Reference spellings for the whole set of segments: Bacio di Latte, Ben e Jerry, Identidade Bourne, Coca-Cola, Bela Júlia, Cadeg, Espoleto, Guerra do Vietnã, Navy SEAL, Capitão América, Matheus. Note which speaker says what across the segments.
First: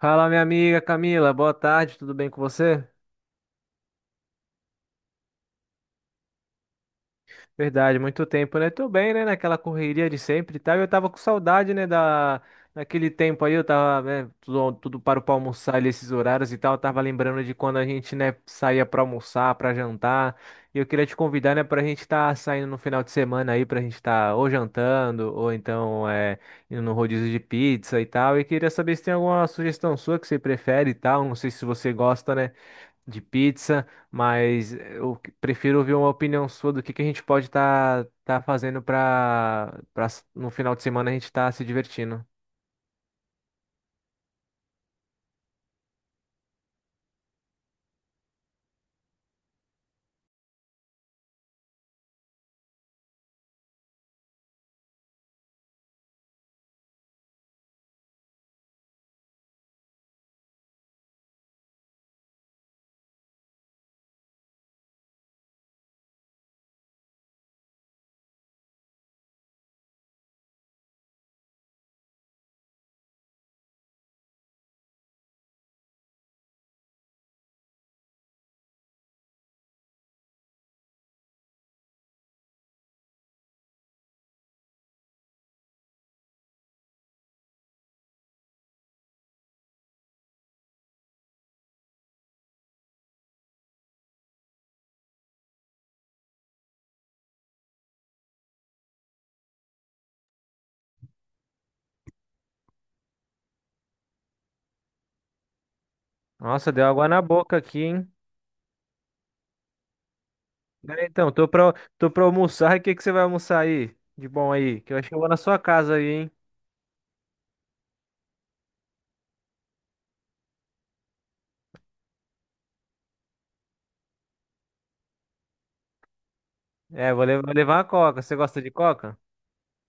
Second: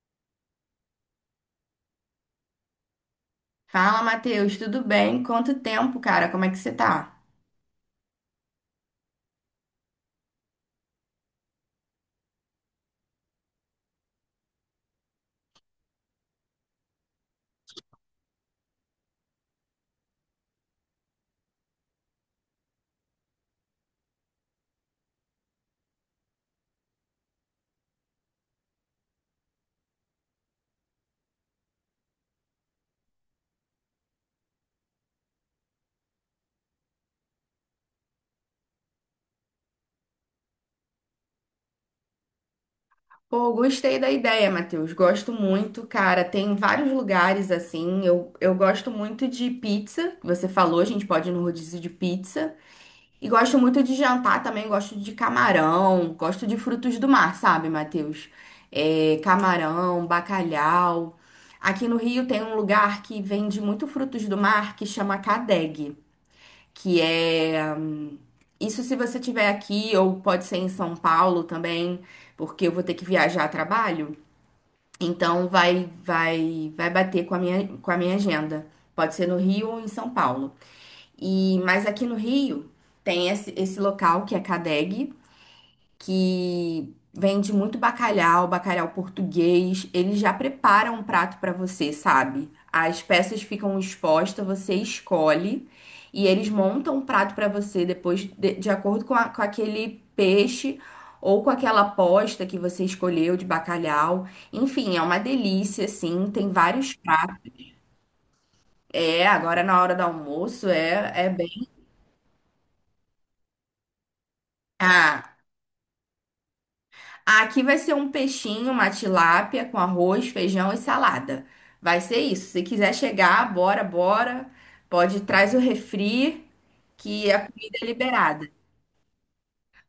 Speaker 1: Fala, minha amiga Camila, boa tarde, tudo bem com você?
Speaker 2: Fala, Matheus, tudo bem? Quanto tempo, cara? Como é que você tá?
Speaker 1: Verdade, muito tempo, né? Tô bem, né? Naquela correria de sempre e tal. Eu tava com saudade, né? Daquele tempo aí, eu tava, né? Tudo parou pra almoçar ali, esses horários e tal. Eu tava lembrando de quando a gente, né, saía pra almoçar, pra jantar. E eu queria te convidar, né, pra gente tá saindo no final de semana aí, pra gente tá ou jantando, ou então indo no rodízio de pizza e tal. E queria saber se tem alguma sugestão sua que você prefere e tal. Não sei se você gosta, né, de pizza, mas prefiro ouvir uma opinião sua do que a gente pode estar fazendo para no final de semana a gente estar se divertindo.
Speaker 2: Pô, gostei da ideia, Matheus. Gosto muito, cara. Tem vários lugares assim. Eu gosto muito de pizza. Que Você falou, a gente pode ir no rodízio de pizza. E gosto muito de jantar também. Gosto de camarão. Gosto de frutos do mar, sabe, Matheus? É, camarão, bacalhau. Aqui no Rio tem um lugar que vende muito frutos do mar que chama Cadeg, que é isso, se você tiver aqui, ou pode ser em São Paulo também, porque eu vou ter que viajar a trabalho. Então vai bater com a minha agenda. Pode ser no Rio ou em São Paulo. Mas aqui no Rio tem esse local que é CADEG, que vende muito bacalhau, bacalhau português. Eles já preparam um prato para você, sabe? As peças ficam expostas, você escolhe e eles montam um prato para você depois de acordo com, com aquele peixe ou com aquela posta que você escolheu de bacalhau. Enfim, é uma delícia, assim. Tem
Speaker 1: Nossa, deu
Speaker 2: vários
Speaker 1: água na
Speaker 2: pratos.
Speaker 1: boca aqui, hein?
Speaker 2: É, agora na hora do almoço
Speaker 1: É,
Speaker 2: é, é
Speaker 1: então,
Speaker 2: bem.
Speaker 1: tô pra almoçar. O que que você vai almoçar aí? De bom aí? Que eu acho que eu vou na
Speaker 2: Ah,
Speaker 1: sua casa aí, hein?
Speaker 2: Aqui vai ser um peixinho, uma tilápia com arroz, feijão e salada. Vai ser isso. Se quiser chegar, bora, bora. Pode traz o refri,
Speaker 1: É,
Speaker 2: que a
Speaker 1: vou levar
Speaker 2: comida
Speaker 1: uma
Speaker 2: é
Speaker 1: coca. Você
Speaker 2: liberada.
Speaker 1: gosta de coca?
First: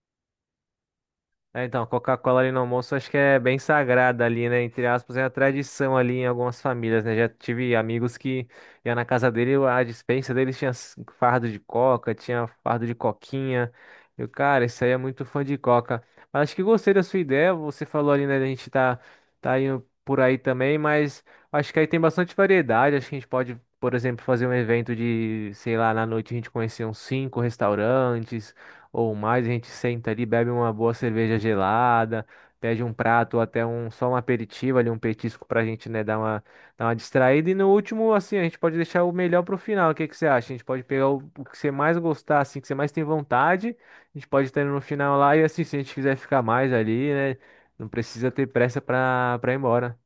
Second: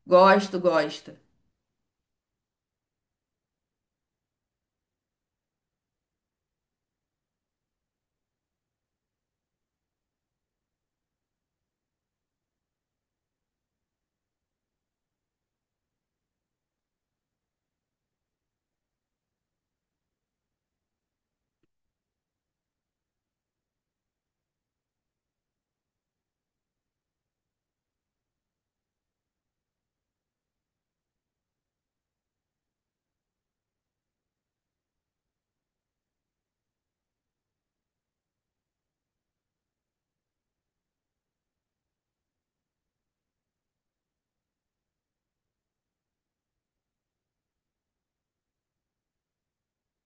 Speaker 2: Gosto, gosto.
Speaker 1: É, então, Coca-Cola ali no almoço acho que é bem sagrada ali, né? Entre aspas, é a tradição ali em algumas famílias, né? Já tive amigos que ia na casa dele, a dispensa deles tinha fardo de coca, tinha fardo de coquinha. Eu, cara, isso aí é muito fã de coca. Mas acho que gostei da sua ideia, você falou ali, né? Tá indo por aí também, mas acho que aí tem bastante variedade. Acho que a gente pode, por exemplo, fazer um evento de, sei lá, na noite a gente conhecer uns cinco restaurantes ou mais, a gente senta ali, bebe uma boa cerveja gelada, pede um prato ou até um só um aperitivo ali, um petisco pra gente, né, dar uma distraída. E no último, assim, a gente pode deixar o melhor pro final. O que que você acha? A gente pode pegar o que você mais gostar, assim, que você mais tem vontade. A gente pode estar no final lá e, assim, se a gente quiser ficar mais ali, né, não precisa ter pressa pra ir embora.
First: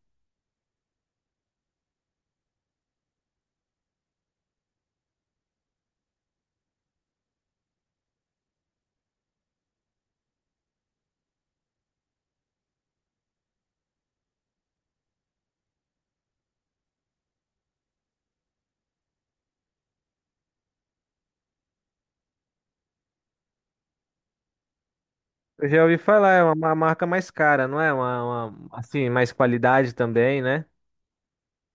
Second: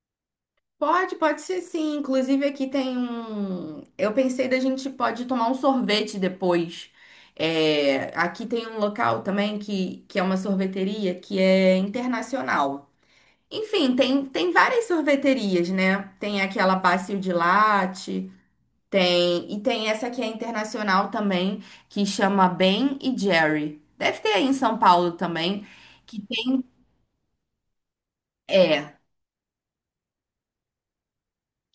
Speaker 2: Pode ser sim. Inclusive aqui tem um. Eu pensei da gente pode tomar um sorvete depois. É, aqui tem um local também que é uma sorveteria que é internacional. Enfim, tem várias sorveterias, né? Tem aquela Bacio de Latte, tem essa que é internacional também, que chama Ben e Jerry. Deve ter aí em São Paulo também,
Speaker 1: Eu já ouvi
Speaker 2: que
Speaker 1: falar, é uma
Speaker 2: tem,
Speaker 1: uma marca mais cara, não é?
Speaker 2: é.
Speaker 1: Assim, mais qualidade também, né?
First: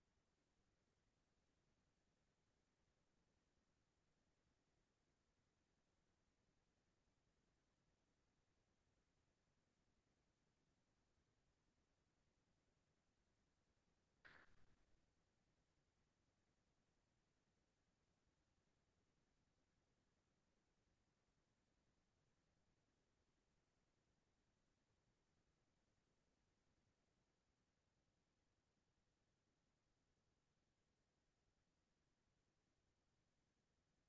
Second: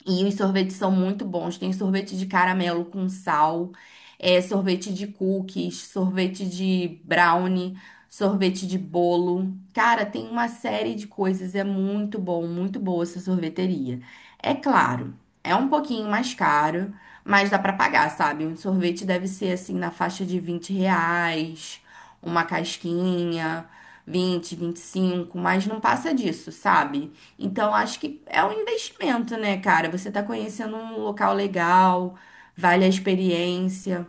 Speaker 2: E os sorvetes são muito bons. Tem sorvete de caramelo com sal, é, sorvete de cookies, sorvete de brownie, sorvete de bolo. Cara, tem uma série de coisas. É muito bom, muito boa essa sorveteria. É claro, é um pouquinho mais caro, mas dá pra pagar, sabe? Um sorvete deve ser assim na faixa de 20 reais, uma casquinha, vinte vinte e cinco, mas não passa disso, sabe? Então, acho que é um investimento, né, cara? Você tá conhecendo um local legal, vale a experiência,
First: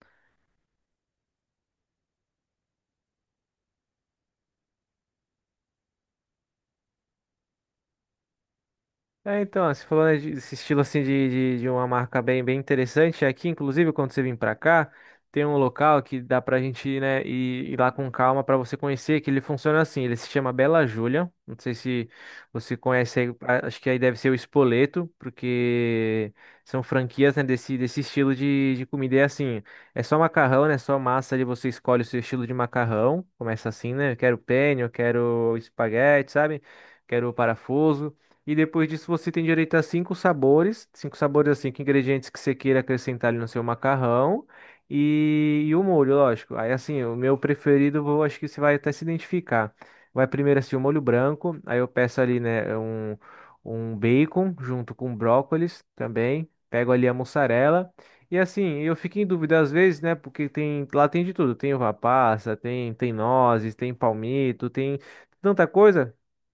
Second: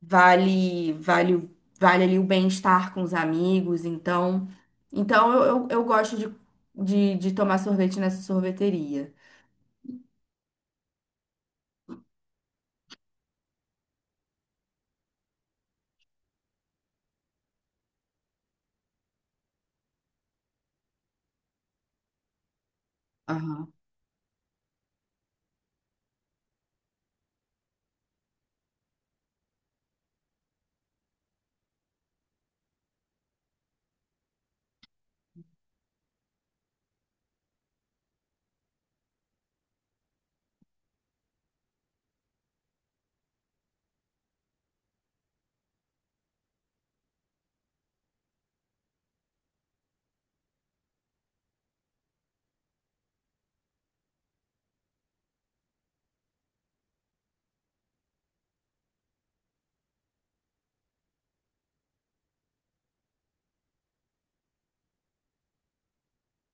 Speaker 2: vale, vale, o- vale ali o bem-estar com os amigos. Então, então eu gosto de tomar sorvete nessa sorveteria.
Speaker 1: É, então, você falou, né, desse estilo assim de uma marca bem, bem interessante. Aqui, inclusive, quando você vir pra cá, tem um local que dá pra gente ir, né, ir lá com calma pra você conhecer, que ele funciona assim, ele se chama Bela Júlia. Não sei se você conhece aí,
Speaker 2: Aham.
Speaker 1: acho que aí deve ser o Espoleto, porque são franquias, né, desse estilo de comida. E é assim, é só macarrão, né, só massa ali, você escolhe o seu estilo de macarrão. Começa assim, né, eu quero penne, eu quero espaguete, sabe? Quero parafuso. E depois disso você tem direito a cinco sabores assim, cinco ingredientes que você queira acrescentar ali no seu macarrão e o molho, lógico. Aí assim, o meu preferido, eu acho que você vai até se identificar. Vai primeiro assim o molho branco, aí eu peço ali, né, um bacon junto com brócolis também, pego ali a mussarela. E assim, eu fico em dúvida às vezes, né, porque tem, lá tem de tudo, tem uva passa, tem nozes, tem palmito, tem tanta coisa,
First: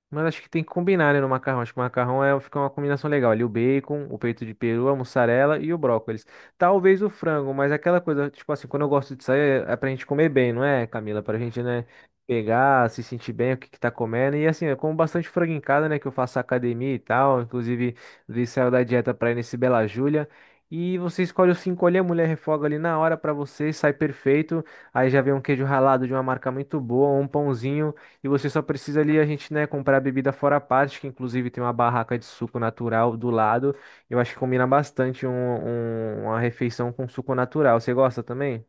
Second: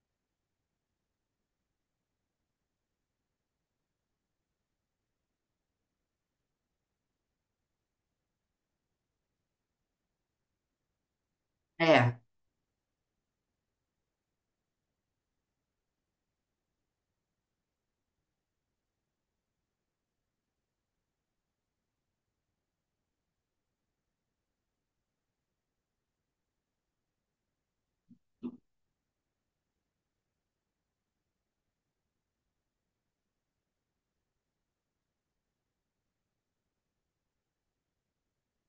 Speaker 1: mas acho que tem que combinar, né, no macarrão. Acho que o macarrão é, fica uma combinação legal. Ali o bacon, o peito de peru, a mussarela e o brócolis. Talvez o frango, mas é aquela coisa, tipo assim, quando eu gosto de sair, é pra gente comer bem, não é, Camila? Pra gente, né,
Speaker 2: É.
Speaker 1: pegar, se sentir bem, o que que tá comendo. E assim, eu como bastante frango em casa, né, que eu faço academia e tal. Inclusive, ele saiu da dieta pra ir nesse Bela Júlia. E você escolhe os cinco ali, a mulher refoga ali na hora pra você, sai perfeito. Aí já vem um queijo ralado de uma marca muito boa, um pãozinho. E você só precisa ali a gente, né, comprar a bebida fora a parte, que inclusive tem uma barraca de suco natural do lado. Eu acho que combina bastante uma refeição com suco natural. Você gosta também?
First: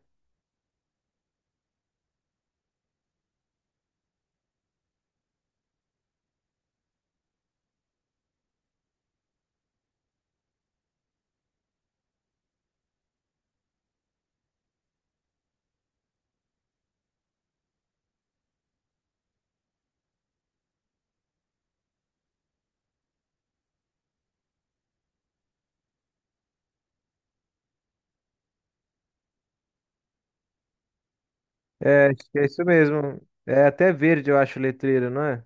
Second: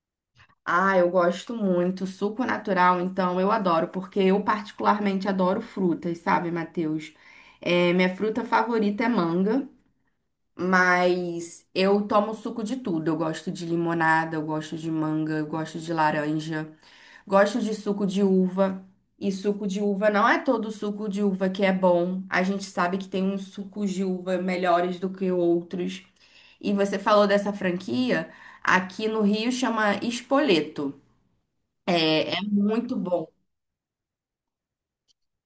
Speaker 2: Ah, eu gosto muito. Suco natural, então, eu adoro, porque eu particularmente adoro frutas, sabe, Matheus? É, minha fruta favorita é manga. Mas eu tomo suco de tudo. Eu gosto de limonada, eu gosto de manga, eu gosto de laranja, gosto de suco de uva. E suco de uva não é todo suco de uva que é bom. A gente sabe que tem uns sucos de uva melhores do que outros. E você falou dessa franquia, aqui no Rio chama Espoleto.
Speaker 1: É, acho
Speaker 2: É,
Speaker 1: que
Speaker 2: é
Speaker 1: é isso
Speaker 2: muito
Speaker 1: mesmo.
Speaker 2: bom.
Speaker 1: É até verde, eu acho, o letreiro, não é?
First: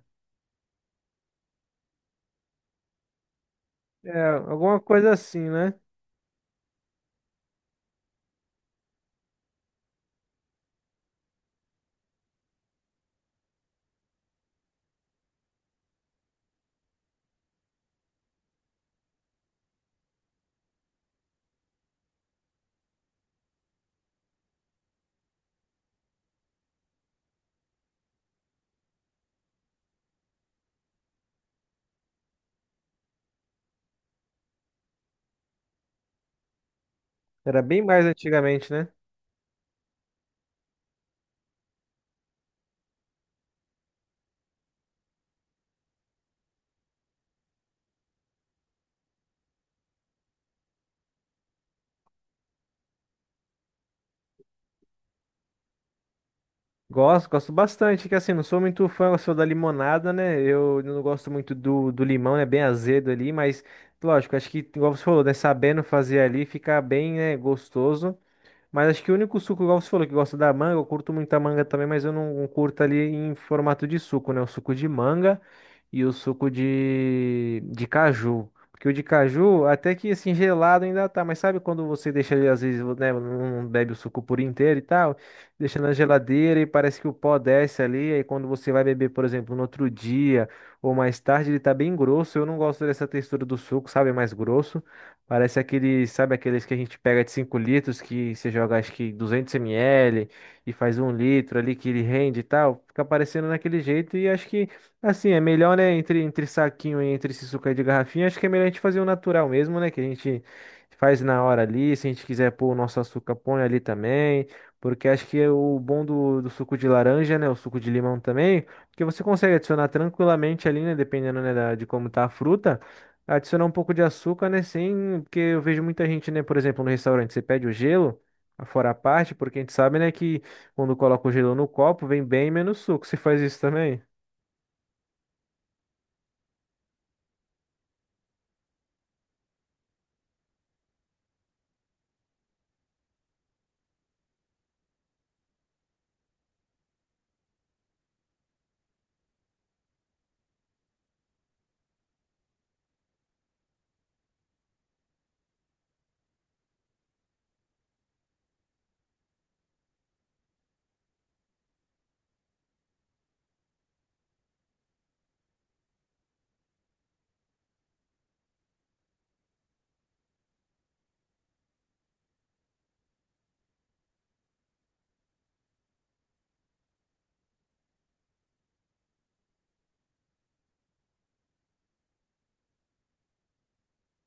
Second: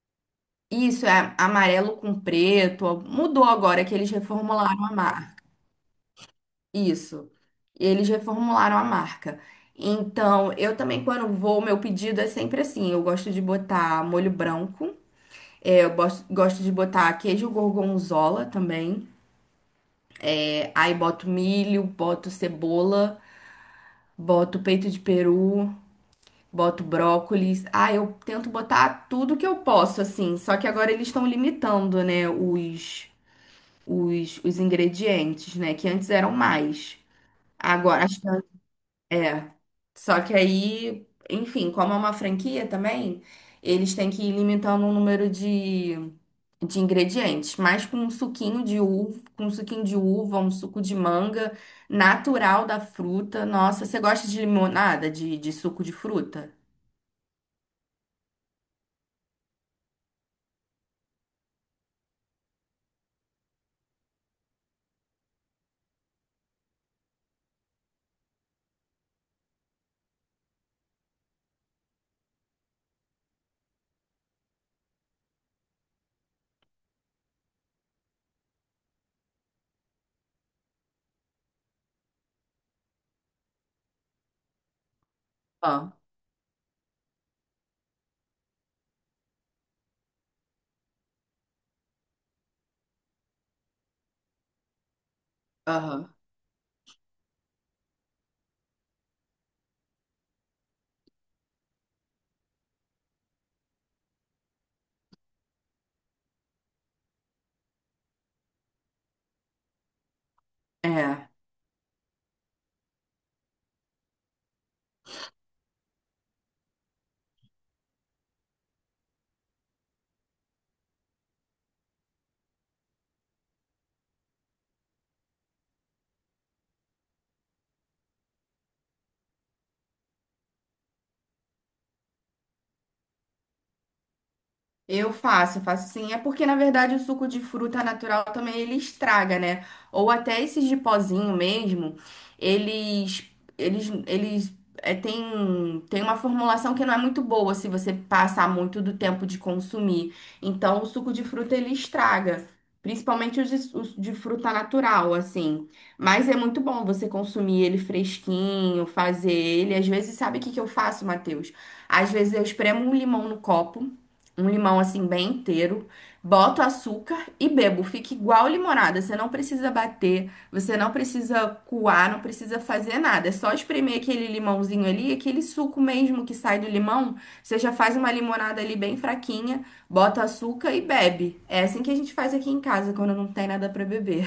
Speaker 2: Isso é amarelo com preto. Mudou agora que eles
Speaker 1: É, alguma
Speaker 2: reformularam a
Speaker 1: coisa assim,
Speaker 2: marca.
Speaker 1: né?
Speaker 2: Isso. Eles reformularam a marca. Então, eu também, quando vou, meu pedido é sempre assim: eu gosto de botar molho branco, é, gosto de botar queijo gorgonzola também. É, aí boto milho, boto cebola, boto peito de peru, boto brócolis. Ah, eu tento botar tudo que eu posso, assim. Só que agora eles estão limitando, né, os ingredientes, né? Que antes eram mais.
Speaker 1: Era bem
Speaker 2: Agora,
Speaker 1: mais
Speaker 2: acho que
Speaker 1: antigamente, né?
Speaker 2: é. Só que aí, enfim, como é uma franquia também, eles têm que ir limitando o número de ingredientes, mas com um suquinho de uva, com um suquinho de uva, um suco de manga natural da fruta. Nossa, você gosta de limonada, de suco de fruta?
Speaker 1: Gosto, gosto bastante, que assim, não sou muito fã, eu sou da limonada, né? Eu não gosto muito do limão, é né? Bem azedo ali, mas lógico, acho que, igual você falou, né? Sabendo fazer ali, fica bem, né, gostoso. Mas acho que o único suco, igual você falou, que gosta da manga, eu curto muito a manga também, mas eu não curto ali em formato de suco, né? O suco de manga e o suco de caju. Porque o de caju, até que assim, gelado ainda tá, mas sabe quando você deixa ali, às vezes, né, não bebe o suco por inteiro e tal, deixa na
Speaker 2: Ah,
Speaker 1: geladeira e parece que o pó desce ali, aí quando você vai beber, por exemplo, no outro dia ou mais tarde, ele tá bem grosso. Eu não gosto dessa textura do suco, sabe? É mais grosso. Parece aqueles,
Speaker 2: aham.
Speaker 1: sabe aqueles que a gente pega de 5 litros, que você joga acho que 200 ml e faz 1 litro ali que ele rende e tal. Fica parecendo naquele jeito e acho que, assim, é melhor, né, entre saquinho e entre esse suco aí de garrafinha, acho que é melhor a gente fazer o natural mesmo, né, que a gente faz
Speaker 2: É.
Speaker 1: na hora ali. Se a gente quiser pôr o nosso açúcar, põe ali também. Porque acho que é o bom do suco de laranja, né, o suco de limão também, que você consegue adicionar tranquilamente ali, né, dependendo, né, de como tá a fruta. Adicionar um pouco de açúcar, né? Sem, porque eu vejo muita gente, né? Por exemplo, no restaurante, você pede o gelo, fora a parte, porque a gente sabe, né, que quando coloca o gelo no copo, vem bem menos suco. Você faz isso também?
Speaker 2: Eu faço sim. É porque, na verdade, o suco de fruta natural também ele estraga, né? Ou até esses de pozinho mesmo, eles, tem, tem uma formulação que não é muito boa se você passar muito do tempo de consumir. Então, o suco de fruta ele estraga. Principalmente os de fruta natural, assim. Mas é muito bom você consumir ele fresquinho, fazer ele. Às vezes, sabe o que que eu faço, Matheus? Às vezes eu espremo um limão no copo, um limão assim bem inteiro, boto açúcar e bebo. Fica igual limonada. Você não precisa bater, você não precisa coar, não precisa fazer nada. É só espremer aquele limãozinho ali, aquele suco mesmo que sai do limão. Você já faz uma limonada ali bem fraquinha, bota açúcar e bebe. É assim que a gente faz aqui em casa quando não tem nada para beber.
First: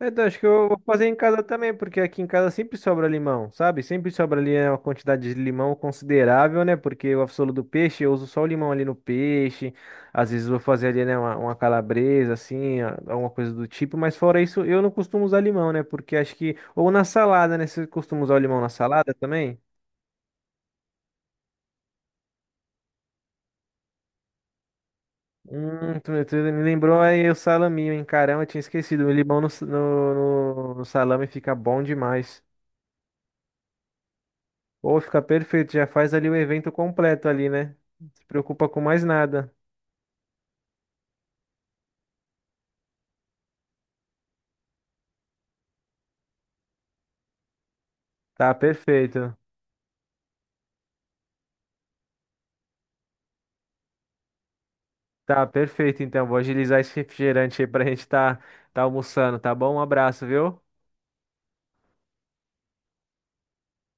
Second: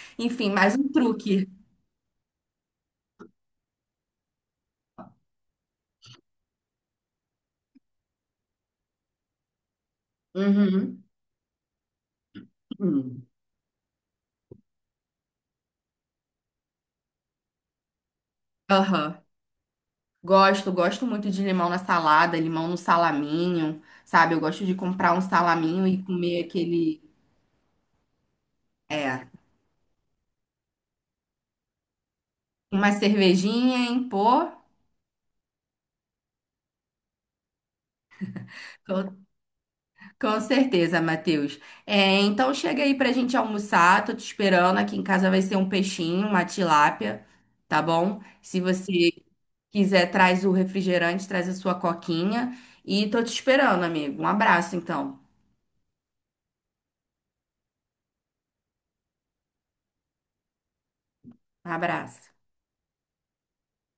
Speaker 1: É, então, acho que
Speaker 2: Enfim,
Speaker 1: eu
Speaker 2: mais
Speaker 1: vou
Speaker 2: um
Speaker 1: fazer em casa
Speaker 2: truque.
Speaker 1: também, porque aqui em casa sempre sobra limão, sabe? Sempre sobra ali é uma quantidade de limão considerável, né? Porque o absolu do peixe, eu uso só o limão ali no peixe. Às vezes vou fazer ali,
Speaker 2: Uhum.
Speaker 1: né, uma calabresa, assim,
Speaker 2: Hum.
Speaker 1: alguma coisa do tipo. Mas fora isso, eu não costumo usar limão, né? Porque acho que... Ou na salada, né? Você costuma usar o limão na salada
Speaker 2: Aham.
Speaker 1: também?
Speaker 2: Gosto, gosto muito de limão na salada, limão no salaminho, sabe? Eu gosto de comprar um salaminho e
Speaker 1: Tu
Speaker 2: comer
Speaker 1: me lembrou
Speaker 2: aquele,
Speaker 1: aí o salaminho, hein? Caramba, eu tinha esquecido. O
Speaker 2: é,
Speaker 1: limão no no salame fica bom demais.
Speaker 2: uma cervejinha em pô.
Speaker 1: Ou fica perfeito, já faz ali o evento completo ali, né? Não se preocupa com mais
Speaker 2: Com,
Speaker 1: nada.
Speaker 2: com certeza, Matheus. É, então chega aí pra gente almoçar, tô te esperando. Aqui em casa vai ser um peixinho, uma tilápia, tá bom?
Speaker 1: Tá
Speaker 2: Se você
Speaker 1: perfeito.
Speaker 2: quiser, traz o refrigerante, traz a sua coquinha e tô te esperando, amigo. Um abraço, então.
Speaker 1: Tá perfeito, então. Vou agilizar esse refrigerante aí pra gente tá, tá almoçando, tá bom? Um abraço, viu?
Speaker 2: Um abraço.